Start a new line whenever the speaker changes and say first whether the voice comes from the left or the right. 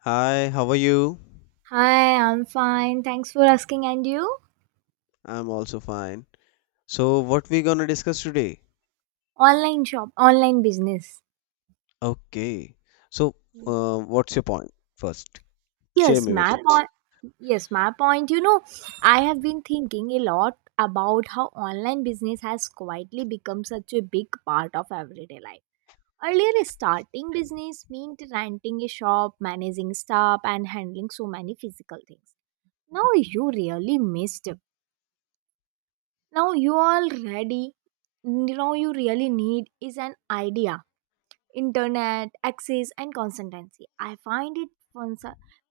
left: Hi, how are you?
right: Hi, I'm fine. Thanks for asking. And you?
left: I'm also fine. So, what we gonna discuss today?
right: Online shop, online business.
left: Okay. So, what's your point first? Share
right: Yes,
left: me with
right: my
left: it.
right: point. Yes, my point. You know, I have been thinking a lot about how online business has quietly become such a big part of everyday life. Earlier, starting business meant renting a shop, managing staff, and handling so many physical things. Now you really missed. Now you already, Now you really need is an idea, internet access, and consistency. I find it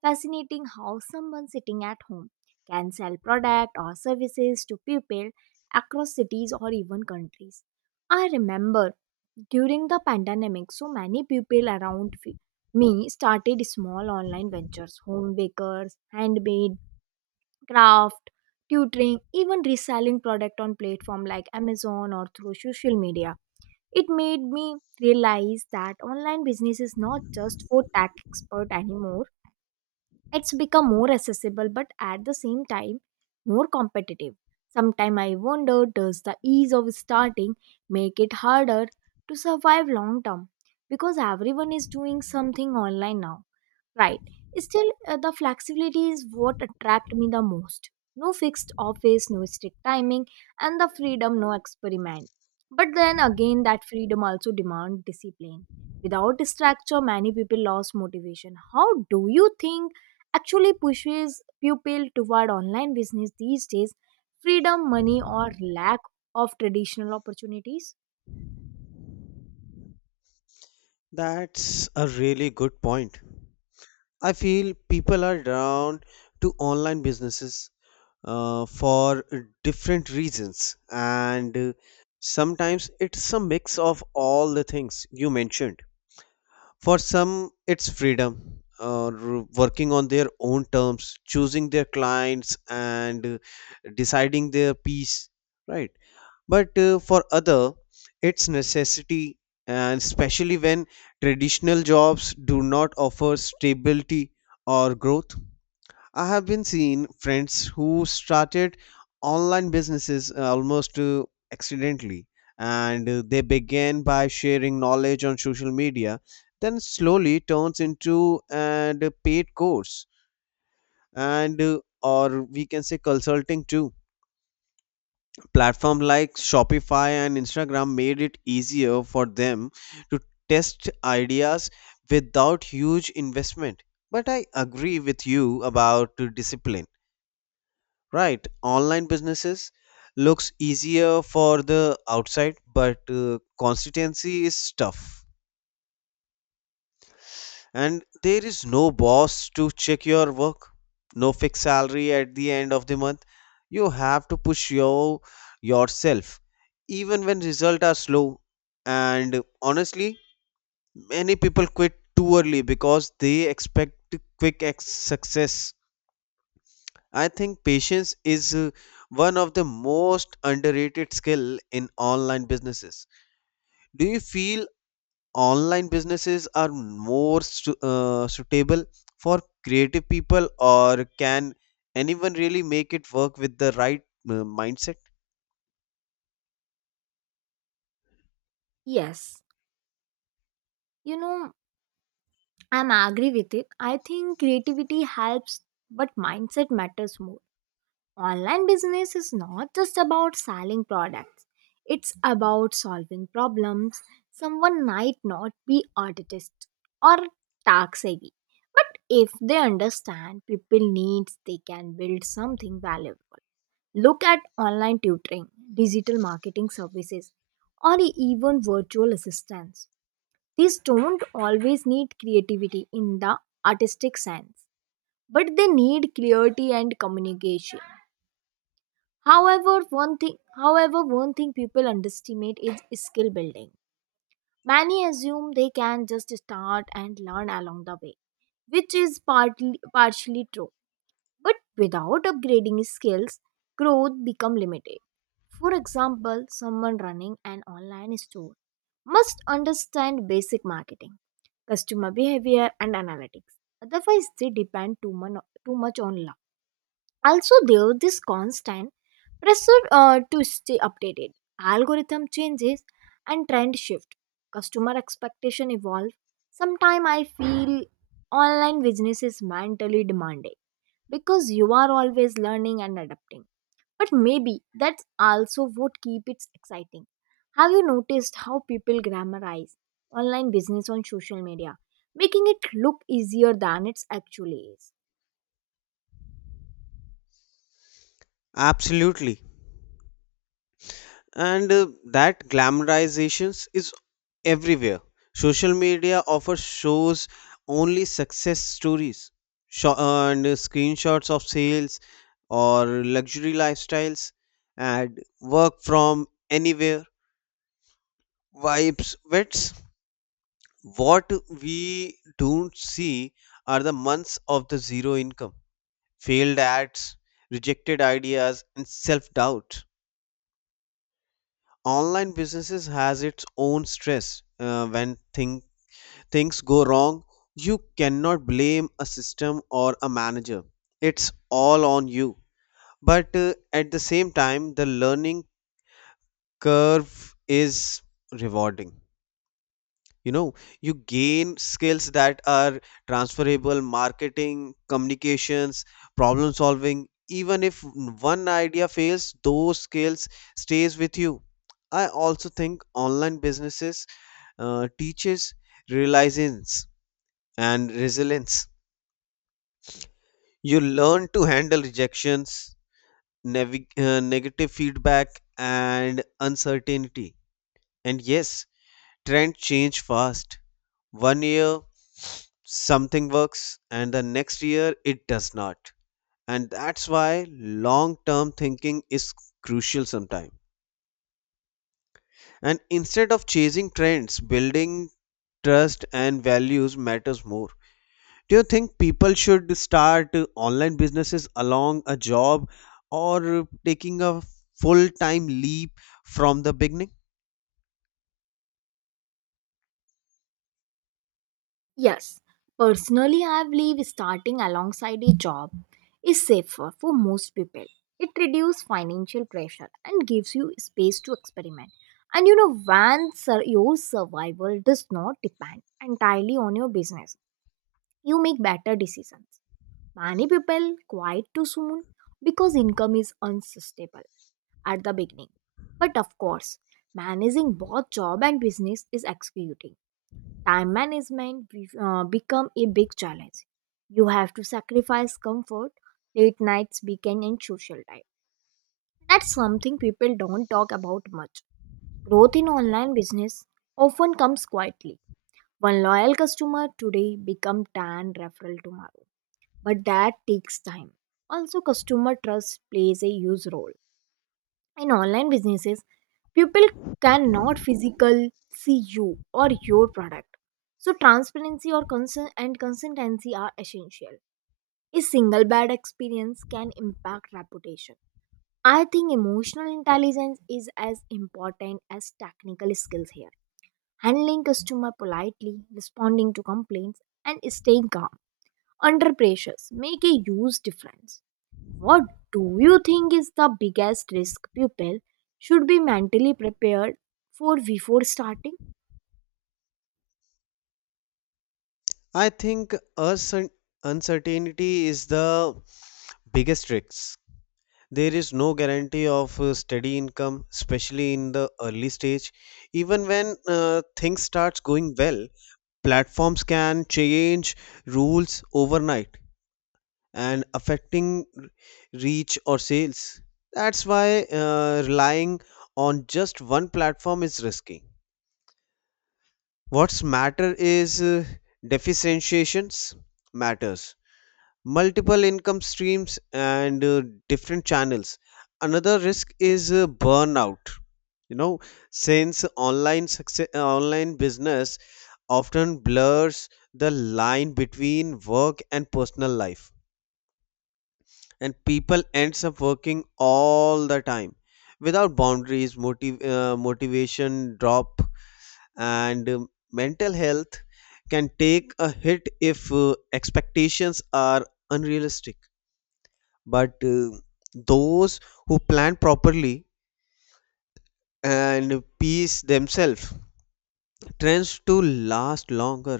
right: fascinating how someone sitting at home can sell product or services to people across cities or even countries. I remember during the pandemic so many people around me started small online ventures, home bakers, handmade craft, tutoring, even reselling product on platform like Amazon or through social media. It made me realize that online business is not just for tech expert anymore. It's become more accessible but at the same time more competitive. Sometimes I wonder, does the ease of starting make it harder to survive long term because everyone is doing something online now? Right. Still, the flexibility is what attracted me the most. No fixed office, no strict timing, and the freedom, no experiment. But then again, that freedom also demands discipline. Without structure, many people lose motivation. How do you think actually pushes people toward online business these days? Freedom, money, or lack of traditional opportunities?
left: That's a really good point. I feel people are drawn to online businesses for different reasons, and sometimes it's a mix of all the things you mentioned. For some, it's freedom, working on their own terms, choosing their clients, and deciding their piece, right? But for other, it's necessity, and especially when traditional jobs do not offer stability or growth. I have been seeing friends who started online businesses almost accidentally, and they began by sharing knowledge on social media, then slowly turns into and paid course, and or we can say consulting too. Platform like Shopify and Instagram made it easier for them to test ideas without huge investment. But I agree with you about discipline. Right, online businesses looks easier for the outside, but consistency is tough. And there is no boss to check your work, no fixed salary at the end of the month. You have to push yourself, even when results are slow. And honestly, many people quit too early because they expect quick success. I think patience is one of the most underrated skill in online businesses. Do you feel online businesses are more suitable for creative people or can anyone really make it work with the right uh, mindset?
right: Yes. You know, I'm agree with it. I think creativity helps, but mindset matters more. Online business is not just about selling products. It's about solving problems. Someone might not be artist or tax savvy, but if they understand people needs, they can build something valuable. Look at online tutoring, digital marketing services, or even virtual assistants. These don't always need creativity in the artistic sense, but they need clarity and communication. However, one thing people underestimate is skill building. Many assume they can just start and learn along the way, which is partly partially true, but without upgrading skills, growth become limited. For example, someone running an online store must understand basic marketing, customer behavior, and analytics. Otherwise, they depend too much on luck. Also, there is this constant pressure to stay updated. Algorithm changes and trend shift. Customer expectation evolve. Sometimes I feel online business is mentally demanding because you are always learning and adapting. But maybe that's also what keeps it exciting. Have you noticed how people grammarize online business on social media, making it look easier than it actually is?
left: Absolutely. And that glamorizations is everywhere. Social media offers shows only success stories and screenshots of sales or luxury lifestyles and work from anywhere vibes. What we don't see are the months of the zero income, failed ads, rejected ideas, and self doubt. Online businesses has its own stress when things go wrong, you cannot blame a system or a manager. It's all on you. But at the same time, the learning curve is rewarding. You know, you gain skills that are transferable, marketing, communications, problem solving. Even if one idea fails, those skills stays with you. I also think online businesses teaches resilience and resilience You learn to handle rejections, negative feedback, and uncertainty. And yes, trends change fast. One year something works, and the next year it does not. And that's why long term thinking is crucial sometimes. And instead of chasing trends, building trust and values matters more. Do you think people should start online businesses along a job or taking a full time leap from the beginning?
right: Yes, personally, I believe starting alongside a job is safer for most people. It reduces financial pressure and gives you space to experiment. And your survival does not depend entirely on your business, you make better decisions. Many people quit too soon because income is unsustainable at the beginning. But of course, managing both job and business is executing. Time management become a big challenge. You have to sacrifice comfort, late nights, weekend, and social life. That's something people don't talk about much. Growth in online business often comes quietly. One loyal customer today become 10 referral tomorrow, but that takes time. Also, customer trust plays a huge role. In online businesses, people cannot physically see you or your product. So, transparency or consent and consistency are essential. A single bad experience can impact reputation. I think emotional intelligence is as important as technical skills here. Handling customer politely, responding to complaints, and staying calm under pressures make a huge difference. What do you think is the biggest risk people should be mentally prepared for before starting?
left: I think uncertainty is the biggest risk. There is no guarantee of steady income, especially in the early stage. Even when things starts going well, platforms can change rules overnight and affecting reach or sales. That's why relying on just one platform is risky. What's matter is differentiations matters. Multiple income streams and different channels. Another risk is burnout. You know, since online success, online business often blurs the line between work and personal life and people ends up working all the time without boundaries motivation drop, and mental health can take a hit if expectations are unrealistic, but those who plan properly and pace themselves tends to last longer.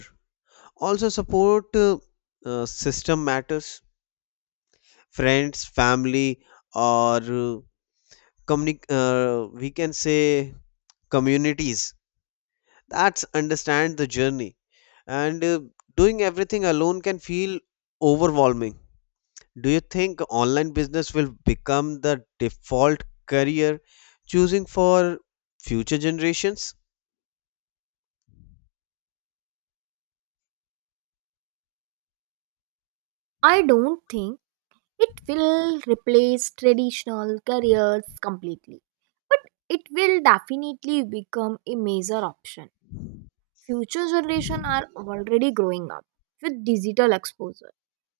left: Also support system matters, friends family, or we can say communities. That's understand the journey. And doing everything alone can feel overwhelming. Do you think online business will become the default career choosing for future generations?
right: I don't think it will replace traditional careers completely, but it will definitely become a major option. Future generation are already growing up with digital exposure,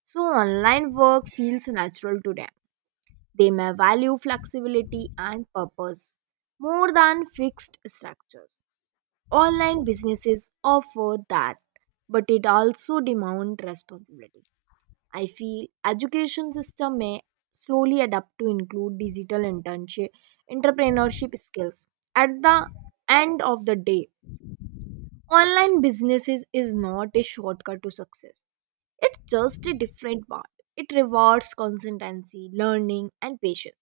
right: so online work feels natural to them. They may value flexibility and purpose more than fixed structures. Online businesses offer that, but it also demands responsibility. I feel education system may slowly adapt to include digital internship, entrepreneurship skills. At the end of the day, online businesses is not a shortcut to success. It's just a different path. It rewards consistency, learning, and patience.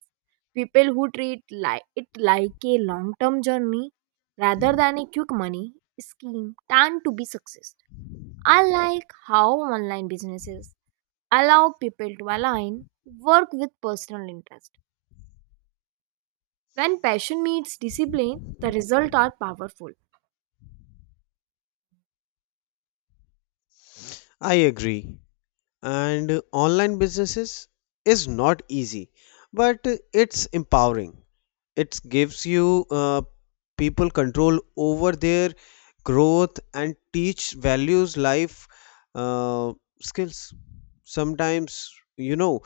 right: People who treat it like a long term journey rather than a quick money scheme tend to be success. I like how online businesses allow people to align work with personal interest. When passion meets discipline, the results are powerful.
left: I agree. And online businesses is not easy, but it's empowering. It gives you people control over their growth and teach values life uh, skills. Sometimes you know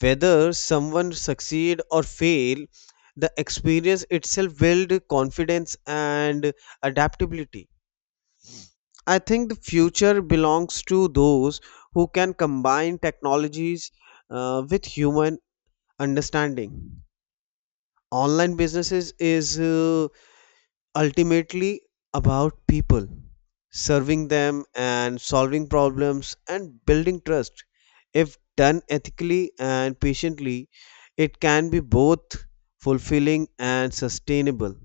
left: whether someone succeed or fail, the experience itself build confidence and adaptability. I think the future belongs to those who can combine technologies with human understanding. Online businesses is ultimately about people, serving them and solving problems and building trust. If done ethically and patiently, it can be both fulfilling and sustainable.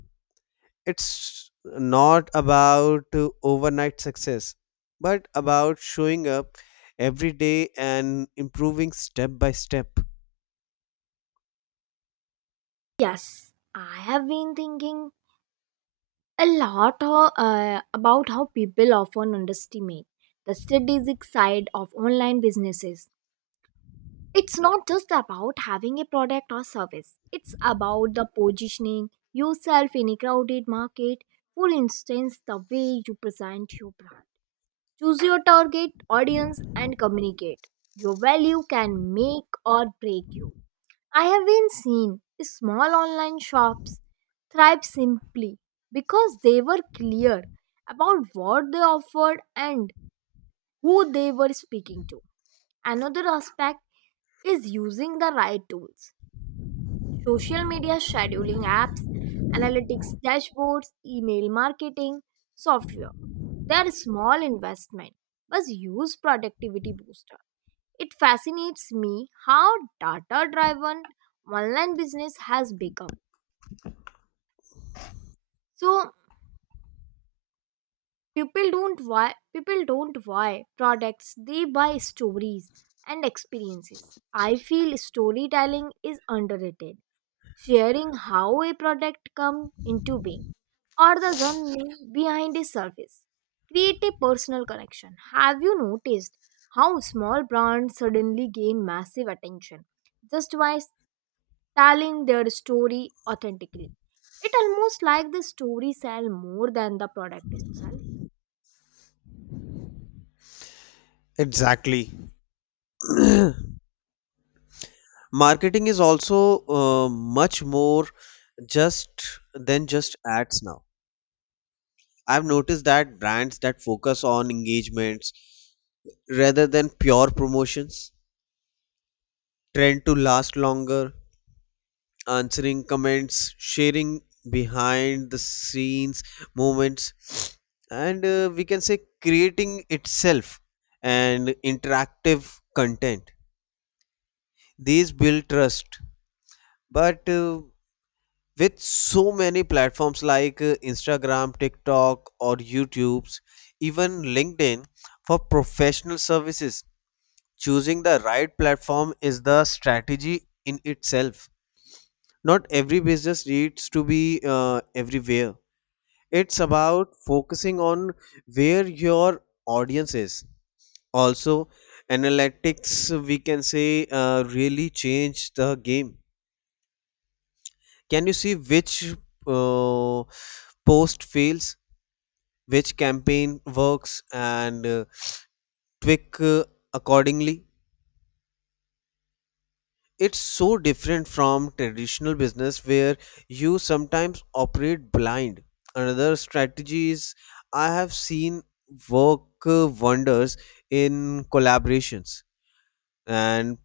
left: It's not about overnight success, but about showing up every day and improving step by step.
right: Yes, I have been thinking a lot about how people often underestimate the strategic side of online businesses. It's not just about having a product or service, it's about the positioning yourself in a crowded market. For instance, the way you present your brand, choose your target audience, and communicate. Your value can make or break you. I have been seen small online shops thrive simply because they were clear about what they offered and who they were speaking to. Another aspect is using the right tools. Social media scheduling apps, analytics dashboards, email marketing, software. Their small investment was used productivity booster. It fascinates me how data driven online business has become. So people don't buy products, they buy stories and experiences. I feel storytelling is underrated, sharing how a product come into being or the journey behind a service. Create a personal connection. Have you noticed how small brands suddenly gain massive attention just by telling their story authentically? It almost like the story sell more than the product itself.
left: Exactly. Marketing is also much more just then just ads now. I've noticed that brands that focus on engagements rather than pure promotions tend to last longer, answering comments, sharing behind the scenes moments, and we can say creating itself and interactive content. These build trust, but with so many platforms like Instagram, TikTok, or YouTube's, even LinkedIn for professional services. Choosing the right platform is the strategy in itself. Not every business needs to be everywhere. It's about focusing on where your audience is. Also, analytics, we can say, really change the game. Can you see which uh, post fails, which campaign works, and tweak accordingly. It's so different from traditional business where you sometimes operate blind. Another strategies I have seen work wonders in collaborations, and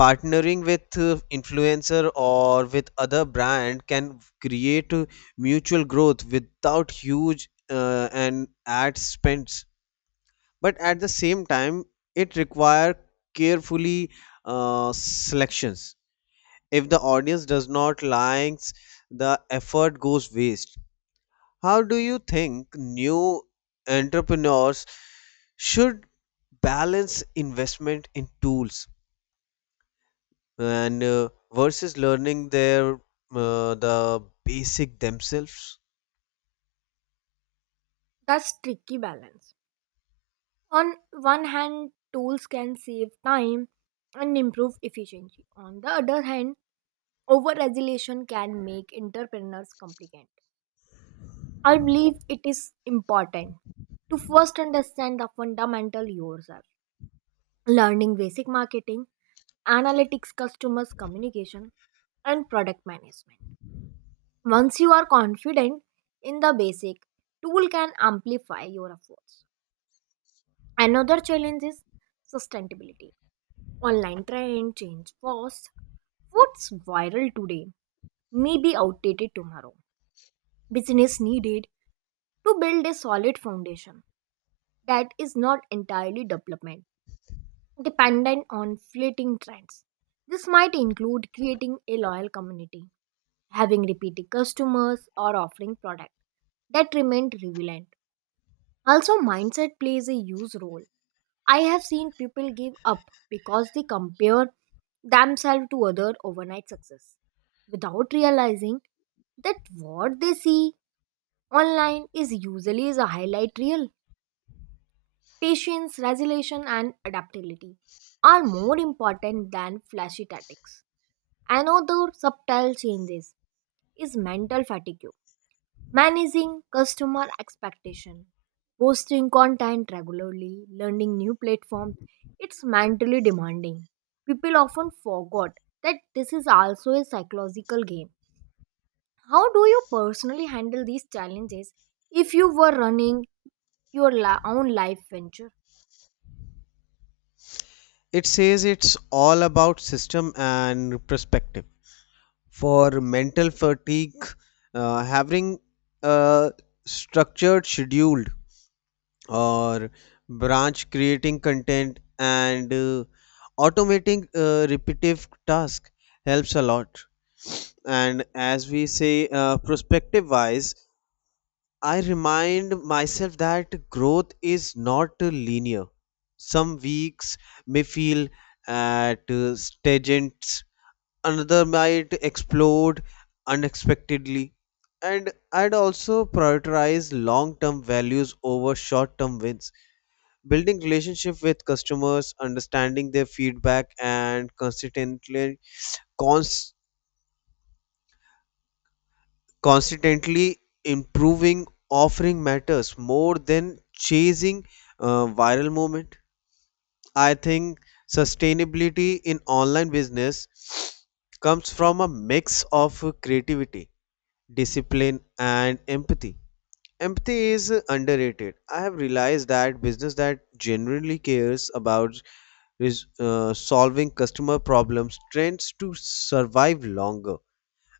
left: partnering with influencer or with other brand can create mutual growth without huge and ad spends, but at the same time it require carefully selections. If the audience does not likes, the effort goes waste. How do you think new entrepreneurs should balance investment in tools and versus learning the basic themselves?
right: That's tricky balance. On one hand, tools can save time and improve efficiency. On the other hand, over regulation can make entrepreneurs complicated. I believe it is important to first understand the fundamental yourself, learning basic marketing, analytics, customers communication, and product management. Once you are confident in the basic, tool can amplify your efforts. Another challenge is sustainability. Online trend change fast. What's viral today may be outdated tomorrow. Business needed to build a solid foundation that is not entirely development dependent on fleeting trends. This might include creating a loyal community, having repeated customers, or offering products that remain relevant. Also, mindset plays a huge role. I have seen people give up because they compare themselves to other overnight success without realizing that what they see online is usually is a highlight reel. Patience, resilience, and adaptability are more important than flashy tactics. Another subtle changes is mental fatigue. Managing customer expectation, posting content regularly, learning new platforms, it's mentally demanding. People often forgot that this is also a psychological game. How do you personally handle these challenges if you were running your own life venture?
left: It says it's all about system and perspective. For mental fatigue, having a structured schedule or branch creating content and automating repetitive task helps a lot. And as we say, perspective wise, I remind myself that growth is not linear. Some weeks may feel at stagnant, another might explode unexpectedly. And I'd also prioritize long term values over short term wins. Building relationship with customers, understanding their feedback, and cons- consistently improving offering matters more than chasing viral moment. I think sustainability in online business comes from a mix of creativity, discipline, and empathy. Empathy is underrated. I have realized that business that genuinely cares about is solving customer problems tends to survive longer.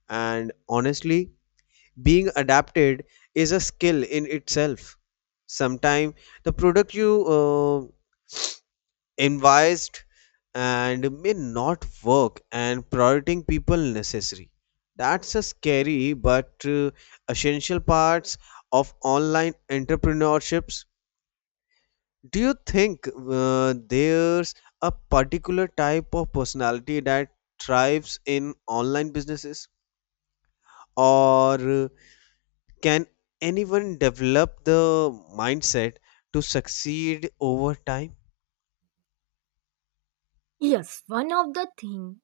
left: And honestly, being adapted is a skill in itself. Sometimes the product you envisaged and may not work, and prioritizing people necessary, that's a scary but essential parts of online entrepreneurships. Do you think there's a particular type of personality that thrives in online businesses, or can anyone develop the mindset to succeed over time?
right: Yes, one of the things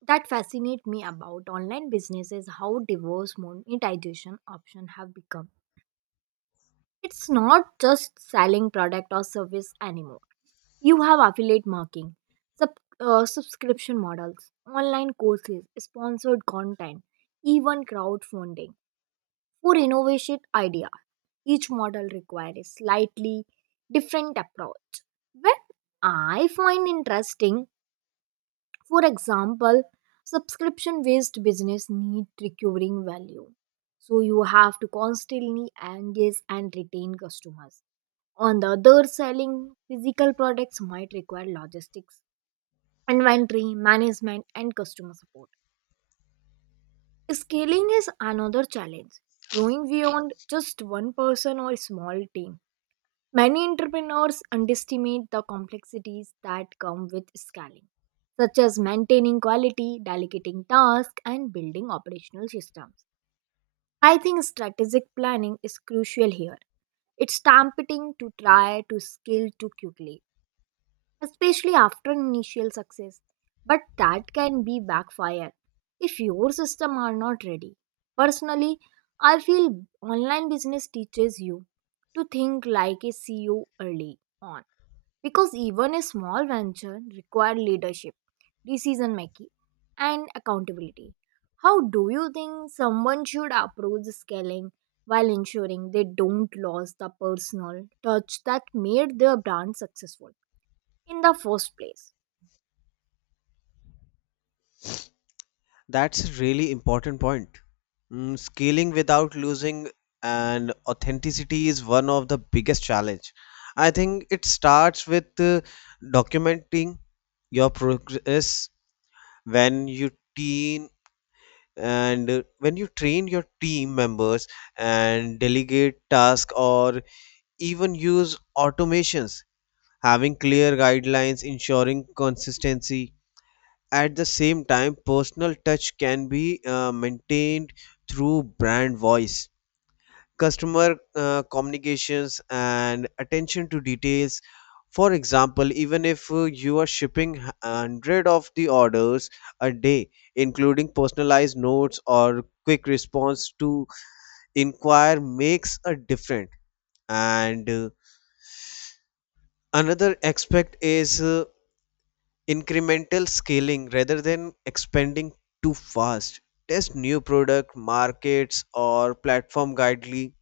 right: that fascinate me about online business is how diverse monetization options have become. It's not just selling product or service anymore. You have affiliate marketing, sub, subscription models, online courses, sponsored content, even crowdfunding for innovative idea. Each model requires a slightly different approach. What I find interesting. For example, subscription based business need recurring value. So you have to constantly engage and retain customers. On the other, selling physical products might require logistics, inventory management, and customer support. Scaling is another challenge. Growing beyond just one person or small team. Many entrepreneurs underestimate the complexities that come with scaling, such as maintaining quality, delegating tasks, and building operational systems. I think strategic planning is crucial here. It's tempting to try to scale too quickly, especially after initial success. But that can be backfire if your system are not ready. Personally, I feel online business teaches you to think like a CEO early on because even a small venture require leadership, decision making, and accountability. How do you think someone should approach scaling while ensuring they don't lose the personal touch that made their brand successful in the first place?
left: That's a really important point. Scaling without losing and authenticity is one of the biggest challenge. I think it starts with documenting your progress when you teen when you train your team members and delegate tasks or even use automations, having clear guidelines ensuring consistency. At the same time, personal touch can be maintained through brand voice, customer communications, and attention to details. For example, even if you are shipping hundred of the orders a day, including personalized notes or quick response to inquire makes a difference. And another aspect is incremental scaling rather than expanding too fast. Test new product markets or platform guidely.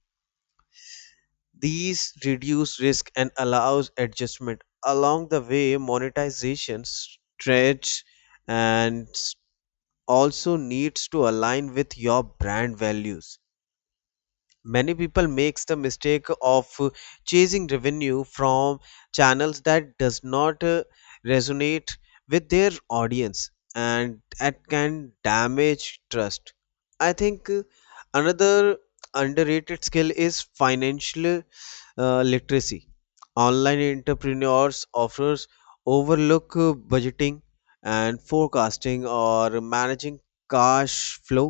left: These reduce risk and allows adjustment. Along the way, monetization stretch and also needs to align with your brand values. Many people makes the mistake of chasing revenue from channels that does not resonate with their audience, and that can damage trust. I think another underrated skill is financial literacy. Online entrepreneurs offers overlook budgeting and forecasting or managing cash flow,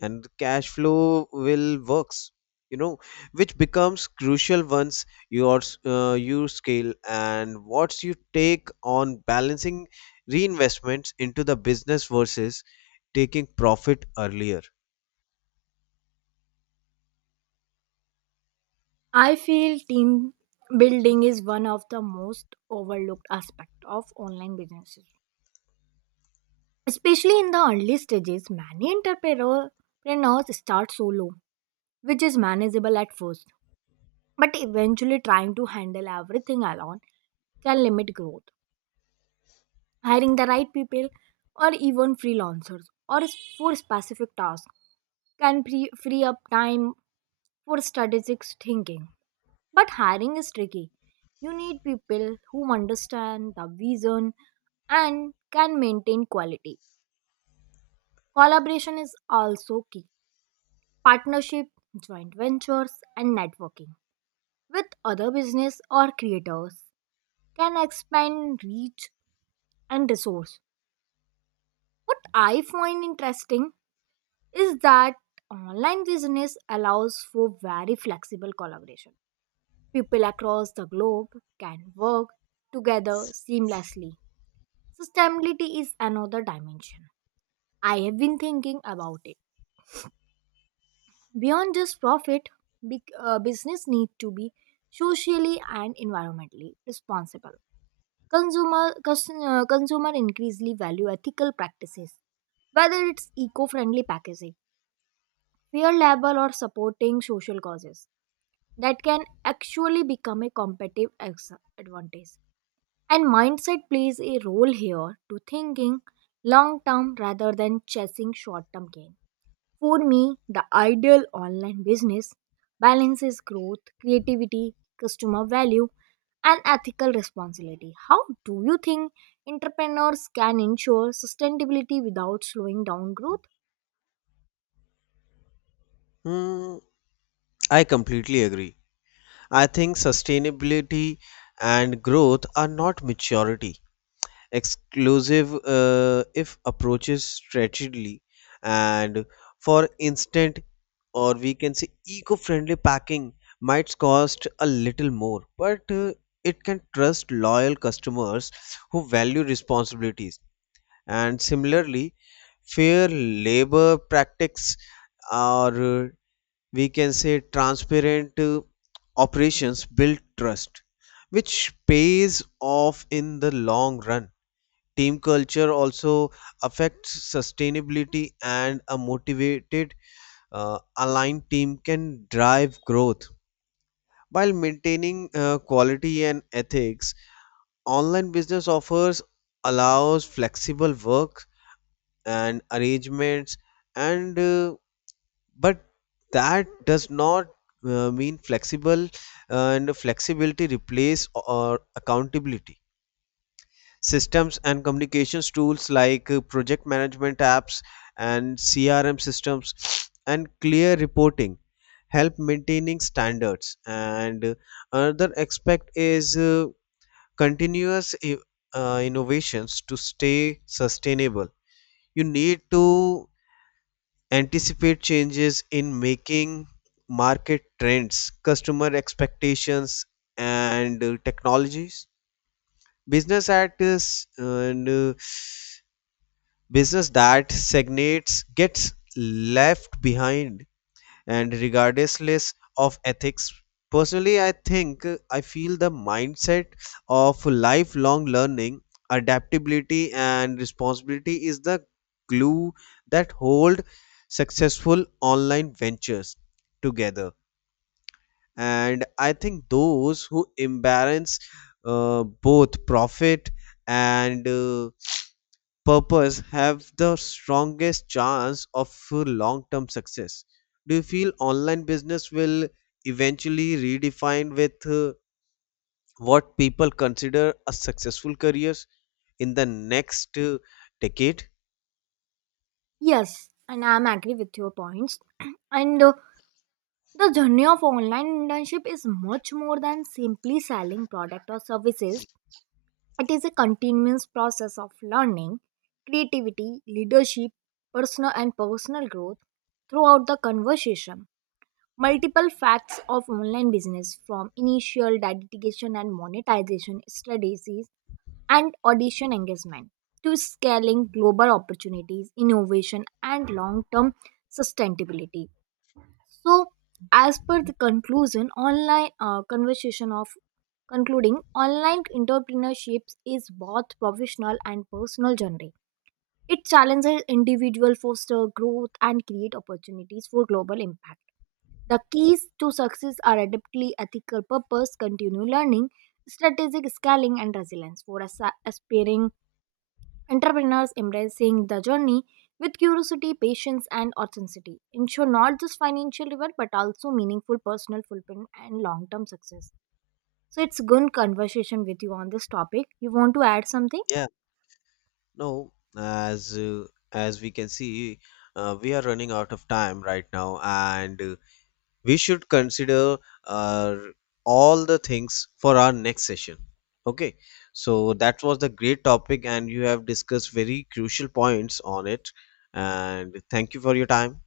left: and cash flow will works you know which becomes crucial once you scale. And what you take on balancing reinvestments into the business versus taking profit earlier.
right: I feel team building is one of the most overlooked aspect of online businesses. Especially in the early stages, many entrepreneurs start solo, which is manageable at first, but eventually trying to handle everything alone can limit growth. Hiring the right people or even freelancers for specific tasks can free up time for strategic thinking. But hiring is tricky. You need people who understand the vision and can maintain quality. Collaboration is also key. Partnership, joint ventures, and networking with other business or creators can expand reach and resource. What I find interesting is that online business allows for very flexible collaboration. People across the globe can work together seamlessly. Sustainability is another dimension. I have been thinking about it. Beyond just profit, business need to be socially and environmentally responsible. Consumer increasingly value ethical practices, whether it's eco-friendly packaging, fair labor, or supporting social causes that can actually become a competitive advantage. And mindset plays a role here, to thinking long term rather than chasing short term gains. For me, the ideal online business balances growth, creativity, customer value, and ethical responsibility. How do you think entrepreneurs can ensure sustainability without slowing down growth?
left: Hmm, I completely agree. I think sustainability and growth are not maturity exclusive if approaches strategically. And for instant, or we can say, eco-friendly packing might cost a little more, but it can trust loyal customers who value responsibilities. And similarly, fair labor practices, or we can say transparent operations build trust, which pays off in the long run. Team culture also affects sustainability, and a motivated, aligned team can drive growth. While maintaining quality and ethics, online business offers allows flexible work and arrangements, and but that does not mean flexible and flexibility replace or accountability systems. And communications tools like project management apps and CRM systems and clear reporting help maintaining standards. And another aspect is continuous innovations. To stay sustainable, you need to anticipate changes in making market trends, customer expectations, and technologies. Business at and Business that stagnates gets left behind, and regardless of ethics, personally I feel the mindset of lifelong learning, adaptability, and responsibility is the glue that hold successful online ventures together. And I think those who embrace both profit and purpose have the strongest chance of long term success. Do you feel online business will eventually redefine with what people consider a successful careers in the next decade?
right: Yes, and I'm agree with your points. and The journey of online internship is much more than simply selling product or services. It is a continuous process of learning, creativity, leadership, personal growth throughout the conversation. Multiple facts of online business from initial dedication and monetization strategies and audition engagement to scaling global opportunities, innovation, and long term sustainability. So, as per the conclusion, online conversation of concluding online entrepreneurship is both professional and personal journey. It challenges individual foster growth and create opportunities for global impact. The keys to success are adeptly ethical purpose, continue learning, strategic scaling, and resilience. For aspiring entrepreneurs, embracing the journey with curiosity, patience, and authenticity ensure not just financial reward but also meaningful personal fulfillment and long term success. So, it's good conversation with you on this topic. You want to add something?
left: Yeah, no, as as we can see, we are running out of time right now, and we should consider uh, all the things for our next session. Okay. So that was the great topic and you have discussed very crucial points on it, and thank you for your time.